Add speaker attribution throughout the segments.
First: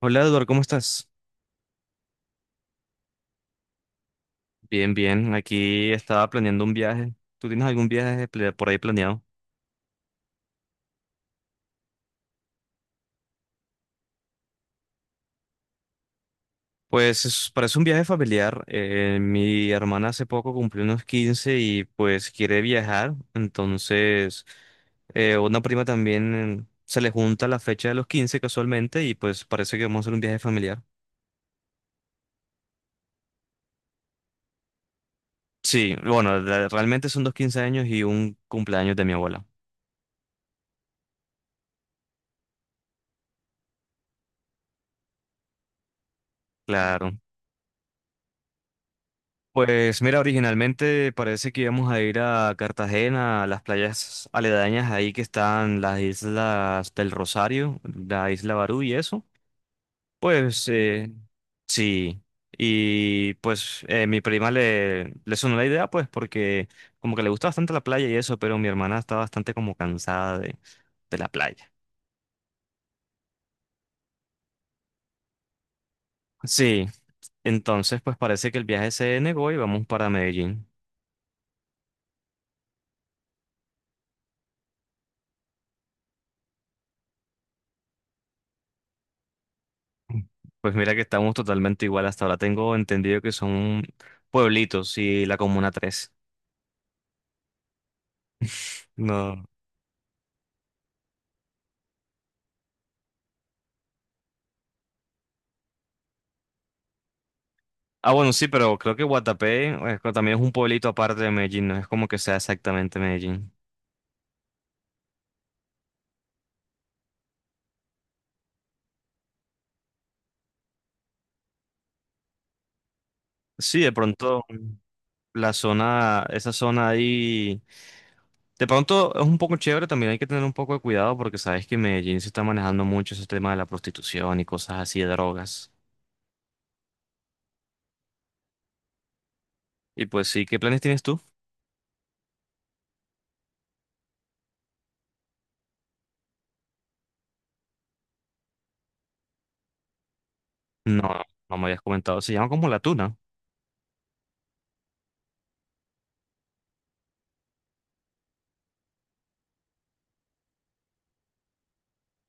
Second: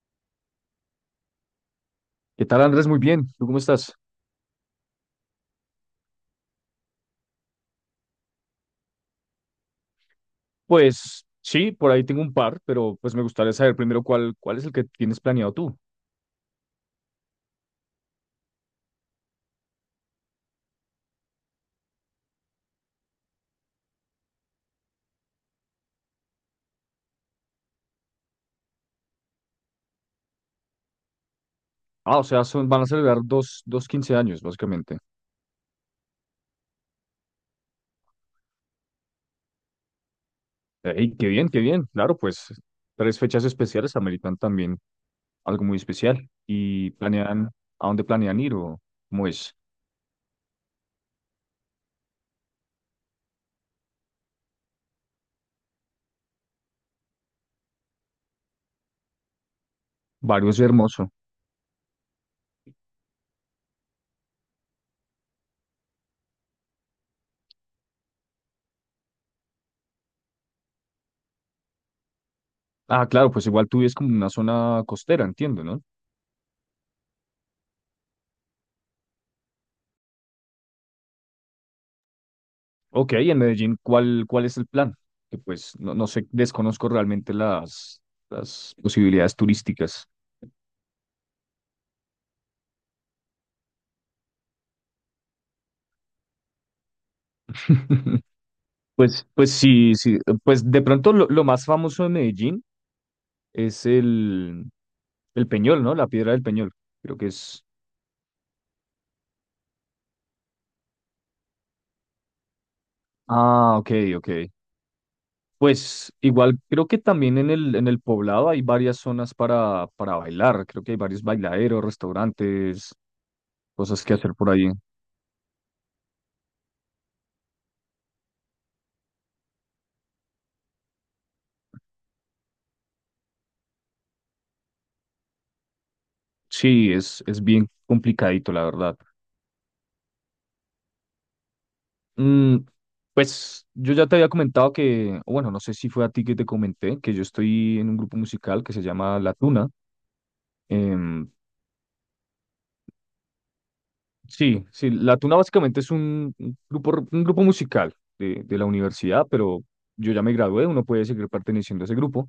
Speaker 1: Hola Eduardo, ¿cómo estás?
Speaker 2: ¿Qué tal, Andrés? Muy bien. ¿Tú cómo estás?
Speaker 1: Bien, bien. Aquí estaba planeando un viaje. ¿Tú tienes algún viaje por ahí planeado?
Speaker 2: Pues sí, por ahí tengo un par, pero pues me gustaría saber primero cuál, cuál es el que tienes planeado tú.
Speaker 1: Pues parece un viaje familiar. Mi hermana hace poco cumplió unos 15 y pues quiere viajar. Entonces, una prima también se le junta la fecha de los 15 casualmente y pues parece que vamos a hacer un viaje familiar.
Speaker 2: Ah, o sea, son, van a celebrar dos quince años, básicamente.
Speaker 1: Sí, bueno, realmente son dos 15 años y un cumpleaños de mi abuela.
Speaker 2: Ey, qué bien, qué bien. Claro, pues tres fechas especiales ameritan también algo muy especial. Y
Speaker 1: Claro.
Speaker 2: planean, ¿a dónde planean ir o cómo es?
Speaker 1: Pues mira, originalmente parece que íbamos a ir a Cartagena, a las playas aledañas ahí que están las Islas del Rosario, la isla Barú y eso.
Speaker 2: Barrio
Speaker 1: Pues
Speaker 2: hermoso.
Speaker 1: sí, y pues mi prima le sonó la idea pues porque como que le gusta bastante la playa y eso, pero mi hermana está bastante como cansada de la playa.
Speaker 2: Ah, claro, pues igual tú vives como en una zona costera, entiendo, ¿no?
Speaker 1: Sí, entonces pues parece que el viaje se negó y vamos para Medellín.
Speaker 2: Ok, en Medellín, ¿cuál, cuál es el plan? Que pues no, no sé, desconozco realmente las posibilidades turísticas.
Speaker 1: Pues mira que estamos totalmente igual. Hasta ahora tengo entendido que son pueblitos y la Comuna Tres.
Speaker 2: Pues,
Speaker 1: No.
Speaker 2: pues sí, sí, pues de pronto lo más famoso de Medellín es el Peñol, ¿no? La Piedra del Peñol, creo que es.
Speaker 1: Ah, bueno, sí, pero creo que Guatapé también es un pueblito aparte de Medellín, no es como que sea exactamente Medellín.
Speaker 2: Ah, ok, ok. Pues igual creo que también en el Poblado hay varias zonas para bailar, creo que hay varios bailaderos, restaurantes,
Speaker 1: Sí, de
Speaker 2: cosas que hacer
Speaker 1: pronto
Speaker 2: por ahí.
Speaker 1: esa zona ahí, de pronto es un poco chévere, también hay que tener un poco de cuidado porque sabes que en Medellín se está manejando mucho ese tema de la prostitución y cosas así de drogas.
Speaker 2: Sí, es bien complicadito, la verdad.
Speaker 1: Y pues sí, ¿qué planes tienes tú?
Speaker 2: Mm, pues yo ya te había comentado que, o bueno, no sé si fue a ti que te comenté, que yo estoy en un grupo musical que se llama La Tuna.
Speaker 1: No,
Speaker 2: Em,
Speaker 1: no me habías comentado, se llama como La Tuna.
Speaker 2: sí, sí, La Tuna básicamente es un grupo, un grupo musical de la universidad, pero yo ya me gradué, uno puede seguir perteneciendo a ese grupo.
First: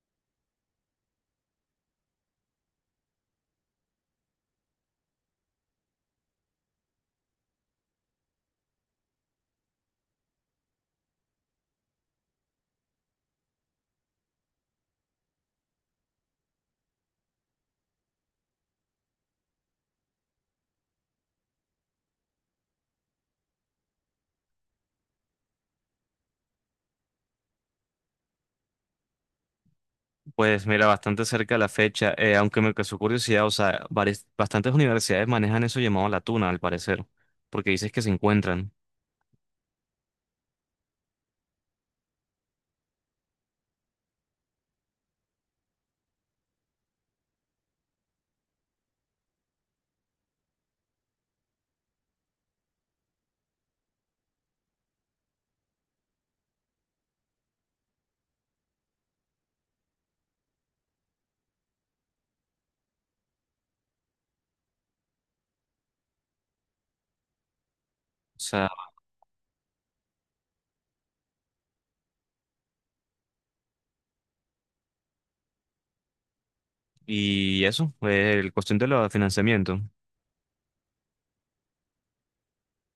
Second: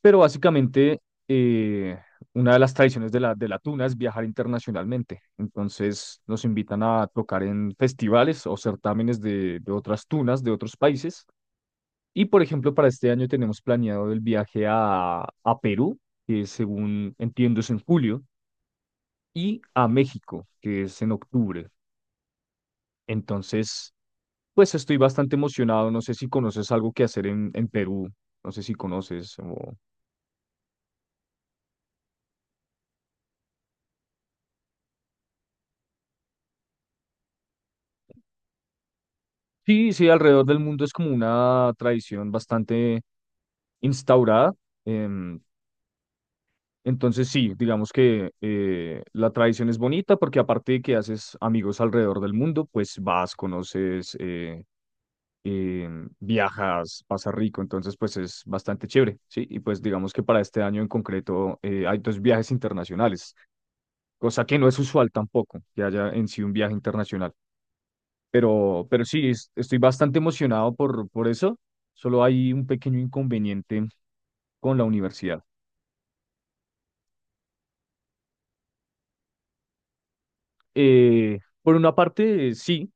Speaker 2: Pero básicamente eh, una de las tradiciones de La Tuna es viajar internacionalmente. Entonces nos invitan a tocar en festivales o certámenes de otras tunas, de otros países. Y por ejemplo, para este año tenemos planeado el viaje a Perú, que según entiendo es en julio, y a México, que es en octubre. Entonces, pues estoy bastante emocionado. No sé si conoces algo que hacer en Perú. No sé si conoces.
Speaker 1: Pues mira, bastante cerca de la fecha, aunque me causó curiosidad, o sea, bastantes universidades manejan eso llamado la tuna, al parecer, porque dices que se encuentran.
Speaker 2: Sí, sí, alrededor del mundo es como una tradición bastante instaurada. em, entonces, sí, digamos que la tradición es bonita porque aparte de que haces amigos alrededor del mundo, pues vas, eh, viajas, pasas rico, entonces pues es bastante chévere, ¿sí? Y pues digamos que para este año en concreto hay dos viajes internacionales, cosa que no es usual tampoco, que haya en sí un viaje internacional.
Speaker 1: O sea,
Speaker 2: Pero sí, estoy bastante emocionado por eso, solo hay un pequeño inconveniente con la universidad.
Speaker 1: y eso, el cuestión de los financiamiento.
Speaker 2: Por una parte, sí.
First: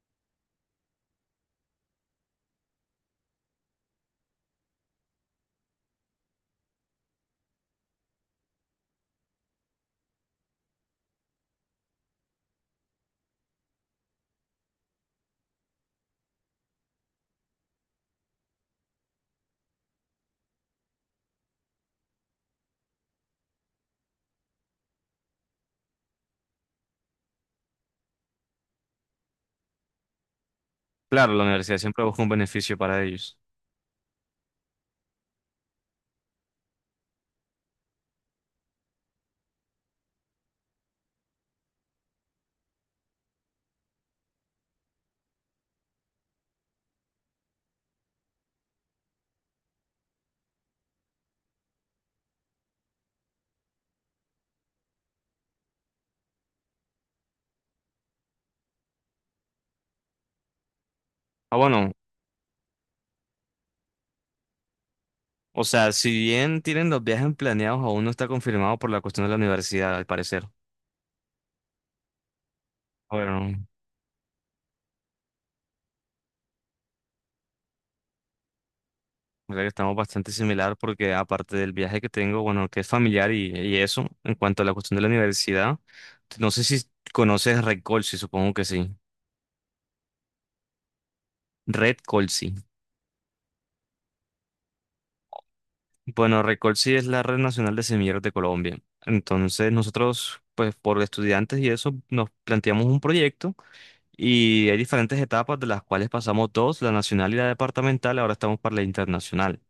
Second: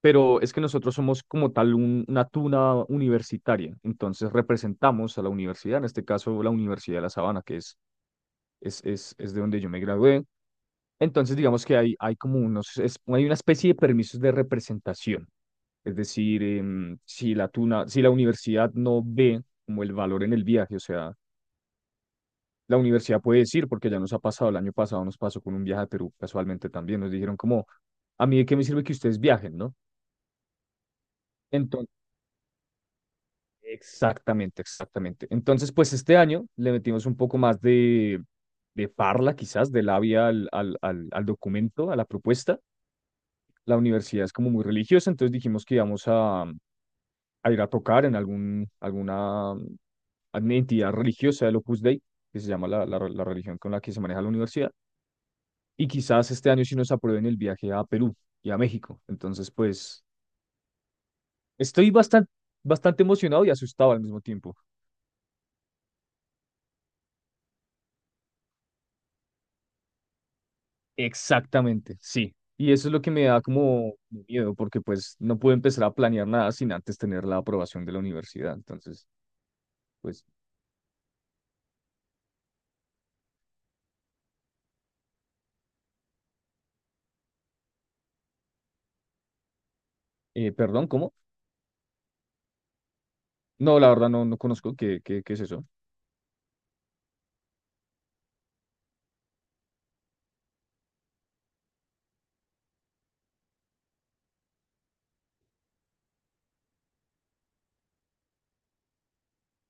Speaker 2: Pero es que nosotros somos como tal una tuna universitaria, entonces representamos a la universidad, en este caso la Universidad de La Sabana, que es es de donde yo me gradué. Entonces, digamos que hay como unos, hay una especie de permisos de representación. Es decir, si la tuna, si la universidad no ve como el valor en el viaje, o sea, la universidad puede decir, porque ya nos ha pasado, el año pasado nos pasó con un viaje a Perú, casualmente también, nos dijeron como, a mí de qué me sirve que ustedes viajen, ¿no?
Speaker 1: Claro, la universidad
Speaker 2: Entonces,
Speaker 1: siempre busca un beneficio para ellos.
Speaker 2: exactamente, exactamente. Entonces, pues este año le metimos un poco más de parla, quizás, de labia al, al documento, a la propuesta. La universidad es como muy religiosa, entonces dijimos que íbamos a ir a tocar en algún, alguna entidad religiosa del Opus Dei, que se llama la, la religión con la que se maneja la universidad, y quizás este año sí nos aprueben el viaje a Perú y a México. Entonces, pues
Speaker 1: Ah, bueno,
Speaker 2: estoy bastante, bastante emocionado y asustado al mismo tiempo.
Speaker 1: o sea, si bien tienen los viajes planeados, aún no está confirmado por la cuestión de la universidad, al parecer.
Speaker 2: Exactamente, sí. Y eso es lo que me da
Speaker 1: Bueno.
Speaker 2: como miedo, porque pues no puedo empezar a planear nada sin antes tener la aprobación de la universidad. Entonces,
Speaker 1: O sea que estamos
Speaker 2: pues,
Speaker 1: bastante similar porque aparte del viaje que tengo, bueno, que es familiar y eso, en cuanto a la cuestión de la universidad, no sé si conoces Red Colsi, supongo que sí.
Speaker 2: perdón, ¿cómo?
Speaker 1: Red Colsi.
Speaker 2: No, la verdad no, no conozco qué, qué, qué es eso.
Speaker 1: Bueno, Red Colsi es la red nacional de semilleros de Colombia. Entonces nosotros, pues por estudiantes y eso, nos planteamos un proyecto y hay diferentes etapas de las cuales pasamos dos, la nacional y la departamental, ahora estamos para la internacional.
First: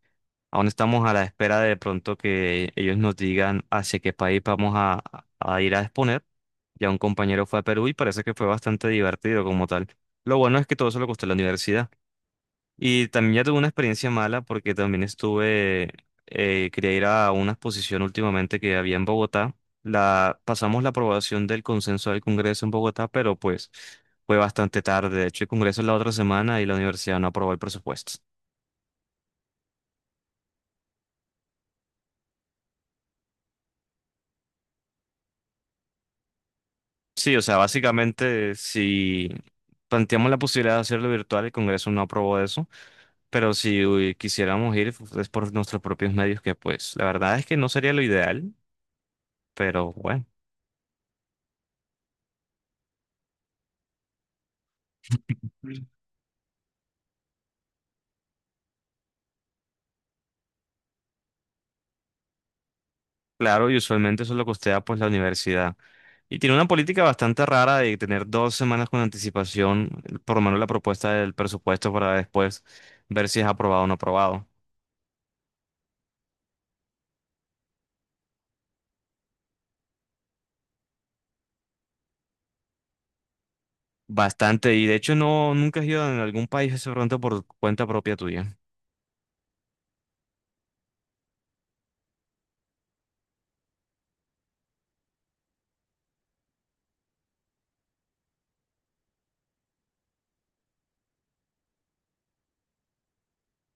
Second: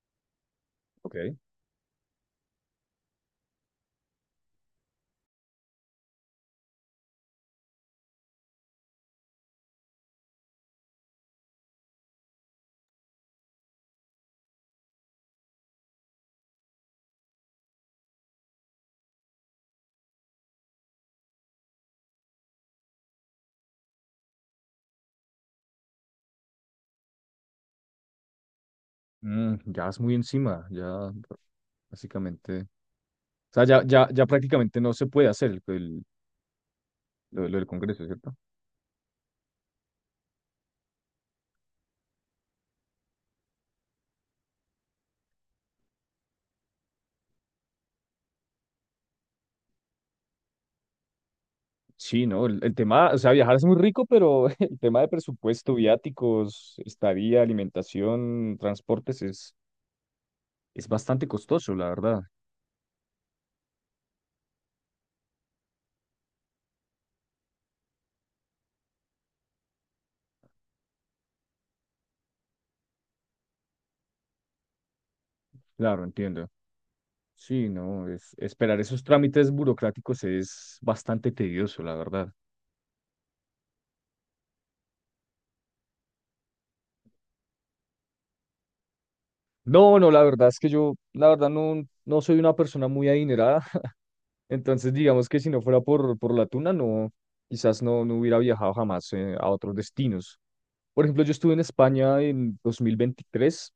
Speaker 1: Aún estamos a
Speaker 2: Ok.
Speaker 1: la espera de pronto que ellos nos digan hacia qué país vamos a ir a exponer. Ya un compañero fue a Perú y parece que fue bastante divertido como tal. Lo bueno es que todo eso lo costó la universidad. Y también ya tuve una experiencia mala porque también estuve, quería ir a una exposición últimamente que había en Bogotá. Pasamos la aprobación del consenso del Congreso en Bogotá, pero pues fue bastante tarde. De hecho, el Congreso es la otra semana y la universidad no aprobó el presupuesto.
Speaker 2: Mm, ya es muy encima, ya básicamente. O sea, ya, ya, ya prácticamente no se puede hacer el,
Speaker 1: Sí, o sea,
Speaker 2: lo del Congreso, ¿cierto?
Speaker 1: básicamente si planteamos la posibilidad de hacerlo virtual, el Congreso no aprobó eso, pero si uy, quisiéramos ir pues, es por nuestros propios medios, que pues la verdad es que no sería lo ideal, pero bueno.
Speaker 2: Sí, ¿no? El tema, o sea, viajar es muy rico, pero el tema de presupuesto,
Speaker 1: Mm.
Speaker 2: viáticos, estadía, alimentación, transportes es bastante costoso, la verdad.
Speaker 1: Claro, y usualmente eso es lo costea pues la universidad. Y tiene una política bastante rara de tener 2 semanas con anticipación, por lo menos la propuesta del presupuesto para después ver si es aprobado o no aprobado.
Speaker 2: Claro, entiendo. Sí, no, es, esperar esos trámites burocráticos es bastante tedioso, la verdad.
Speaker 1: Bastante, y de hecho no, nunca has ido a algún país ese pronto por cuenta propia tuya.
Speaker 2: No, no, la verdad es que yo, la verdad, no, no soy una persona muy adinerada. Entonces, digamos que si no fuera por la tuna, no, quizás no, no hubiera viajado jamás a otros destinos. Por ejemplo, yo estuve en España en 2023.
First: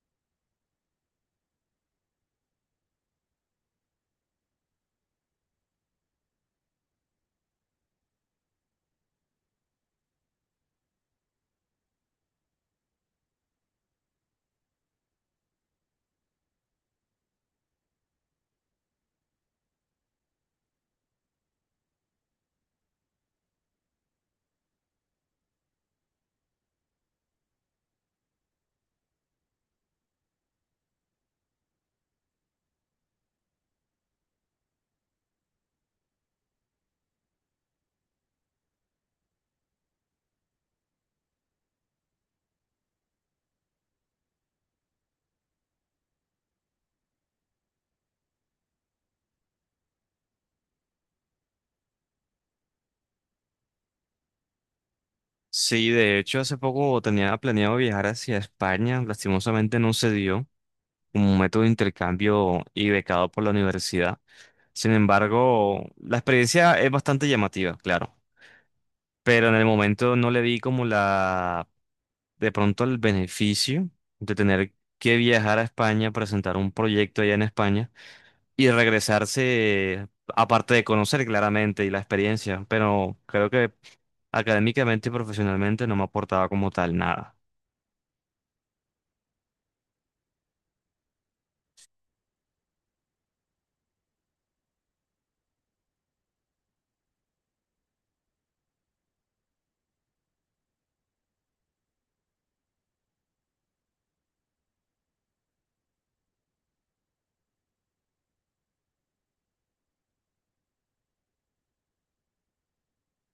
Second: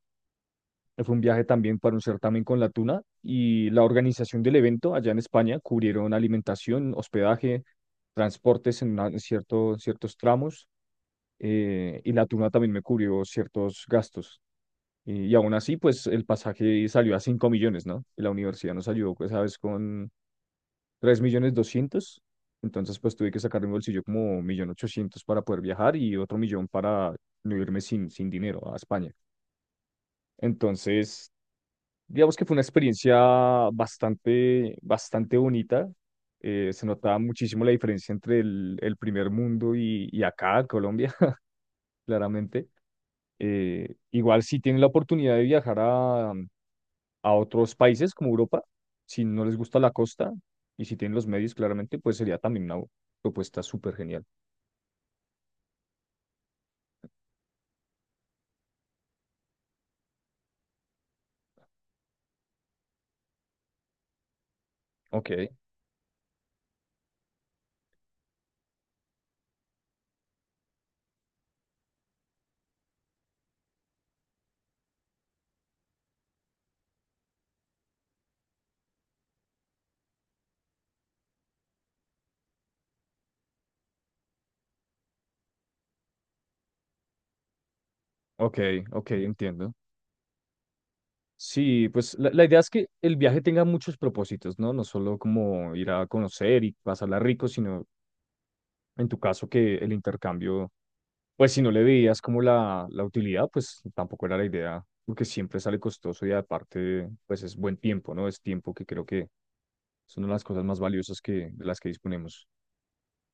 Speaker 2: Fue un viaje también para un certamen con la tuna y la organización del evento allá en España cubrieron alimentación, hospedaje, transportes en, en ciertos tramos y la tuna también me cubrió ciertos gastos. Y aún así, pues el pasaje salió a 5 millones, ¿no? Y la universidad nos ayudó, pues, ¿sabes? Con 3 millones doscientos. Entonces, pues tuve que sacar de mi bolsillo como 1 millón ochocientos para poder viajar y otro millón para no irme sin, sin dinero a España. Entonces, digamos que fue una experiencia bastante, bastante bonita. Se notaba muchísimo la diferencia entre el primer mundo y acá, Colombia, claramente. Igual si tienen la oportunidad de viajar a otros países como Europa, si no les gusta la costa y si tienen los medios, claramente, pues sería también una propuesta súper genial.
Speaker 1: Sí, de hecho, hace poco tenía planeado viajar hacia España, lastimosamente no se dio un método de intercambio y becado por la universidad. Sin
Speaker 2: Ok,
Speaker 1: embargo, la experiencia es bastante llamativa, claro, pero en el momento no le di como de pronto el beneficio de tener que viajar a España, presentar un proyecto allá en España y regresarse, aparte de conocer claramente y la experiencia, pero creo que académicamente y profesionalmente no me aportaba como tal nada.
Speaker 2: ok, ok, entiendo. Sí, pues la idea es que el viaje tenga muchos propósitos, ¿no? No solo como ir a conocer y pasarla rico, sino en tu caso que el intercambio, pues si no le veías como la utilidad, pues tampoco era la idea, porque siempre sale costoso y aparte, pues es buen tiempo, ¿no? Es tiempo que creo que son una de las cosas más valiosas que, de las que disponemos.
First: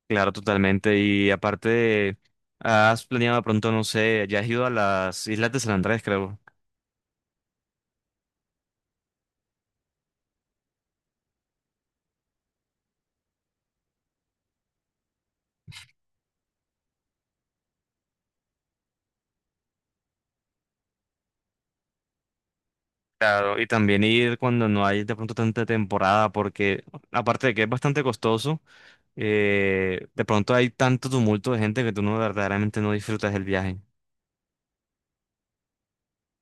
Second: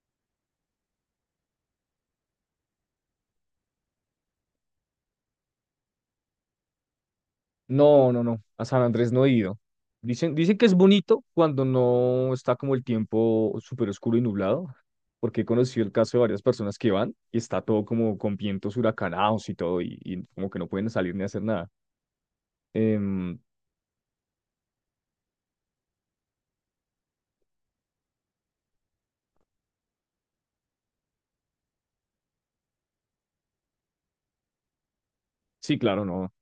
Speaker 1: Claro, totalmente. Y aparte, has planeado de pronto, no sé, ya has ido a las Islas de San Andrés, creo.
Speaker 2: No, no, no. A San Andrés no he ido. Dicen, dicen que es bonito cuando no está como el tiempo súper oscuro y nublado, porque he conocido el caso de varias personas que van y está todo como con vientos huracanados y todo, y como que no pueden salir ni hacer nada. Em,
Speaker 1: Claro, y también ir cuando no hay de pronto tanta temporada, porque aparte de que es bastante costoso, de pronto hay tanto tumulto de gente que tú no verdaderamente no disfrutas el viaje.
Speaker 2: sí, claro, no,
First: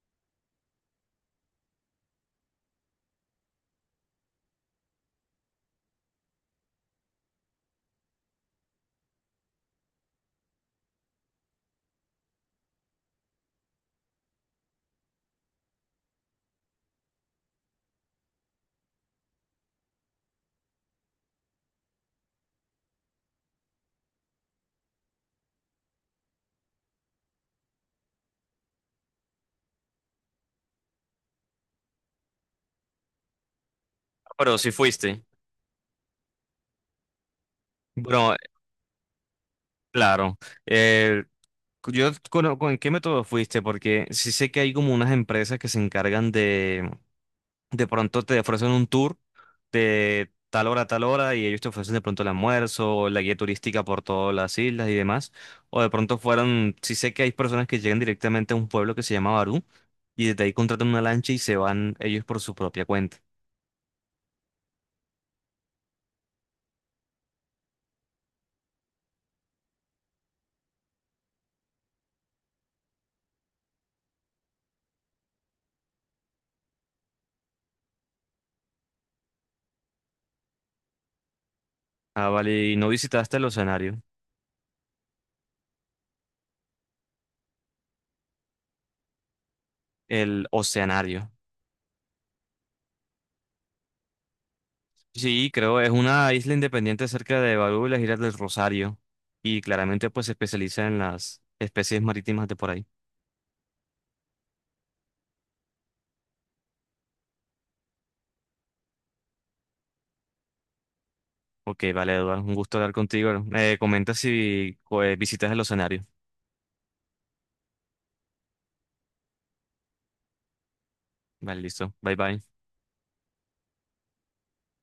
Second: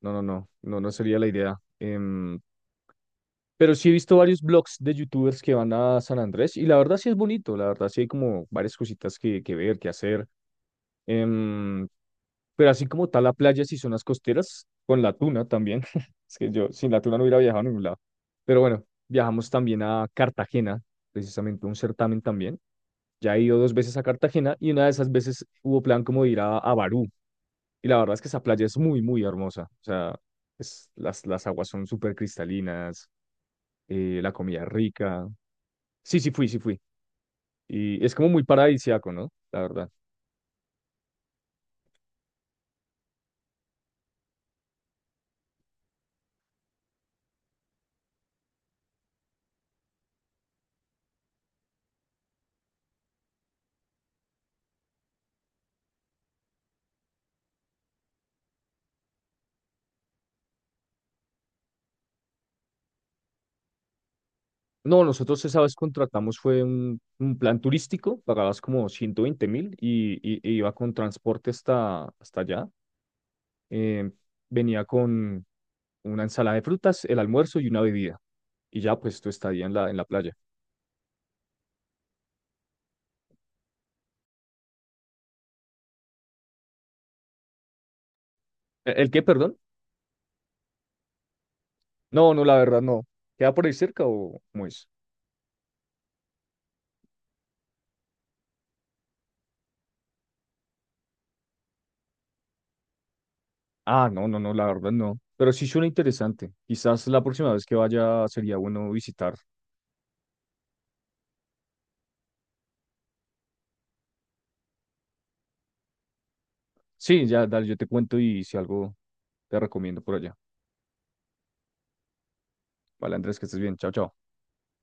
Speaker 2: no, no, no, no, no sería la idea. Pero sí he visto varios blogs de youtubers que van a San Andrés y la verdad sí es bonito, la verdad sí hay como varias cositas que ver, que hacer. Em, Pero así como tal la playa, si son las costeras, con la tuna también. Es que yo sin la tuna no hubiera viajado a ningún lado. Pero bueno, viajamos también a Cartagena, precisamente un certamen también. Ya he ido dos veces a Cartagena y una de esas veces hubo plan como de ir a Barú. Y la verdad es que esa playa es muy, muy hermosa. O sea, las aguas son súper cristalinas, la
Speaker 1: Pero
Speaker 2: comida es
Speaker 1: si fuiste.
Speaker 2: rica. Sí, sí fui, sí fui. Y es como
Speaker 1: Bueno,
Speaker 2: muy paradisíaco, ¿no? La verdad.
Speaker 1: claro. Eh, yo conozco en qué método fuiste, porque sí sé que hay como unas empresas que se encargan de pronto te ofrecen un tour de tal hora a tal hora y ellos te ofrecen de pronto el almuerzo, la guía turística por todas las islas y demás. O de pronto fueron, sí sé que hay personas que llegan directamente a un pueblo que se llama Barú y desde ahí contratan una lancha y se van ellos por su propia cuenta.
Speaker 2: No, nosotros esa vez contratamos fue un plan turístico, pagabas como 120 mil y, e iba con transporte hasta, hasta allá. Eh, venía con una ensalada de frutas, el almuerzo y una bebida. Y ya pues tu estadía en la playa.
Speaker 1: Ah, vale, ¿y no visitaste el oceanario,
Speaker 2: ¿E- ¿El, qué, perdón?
Speaker 1: el oceanario?
Speaker 2: No, no, la verdad no. ¿Queda por ahí cerca o cómo es?
Speaker 1: Sí, creo, es una isla independiente cerca de Barú y las Islas del Rosario y claramente pues se especializa en las especies marítimas de por ahí.
Speaker 2: Ah, no, no, no, la verdad no. Pero sí suena interesante. Quizás la próxima vez que vaya sería bueno visitar.
Speaker 1: Ok, vale, Eduardo, un gusto hablar contigo. Me comentas si pues, visitas el escenario.
Speaker 2: Sí, ya, dale, yo te cuento y si algo te recomiendo por allá.
Speaker 1: Vale, listo. Bye bye.
Speaker 2: Vale, Andrés, que estés bien. Chao, chao.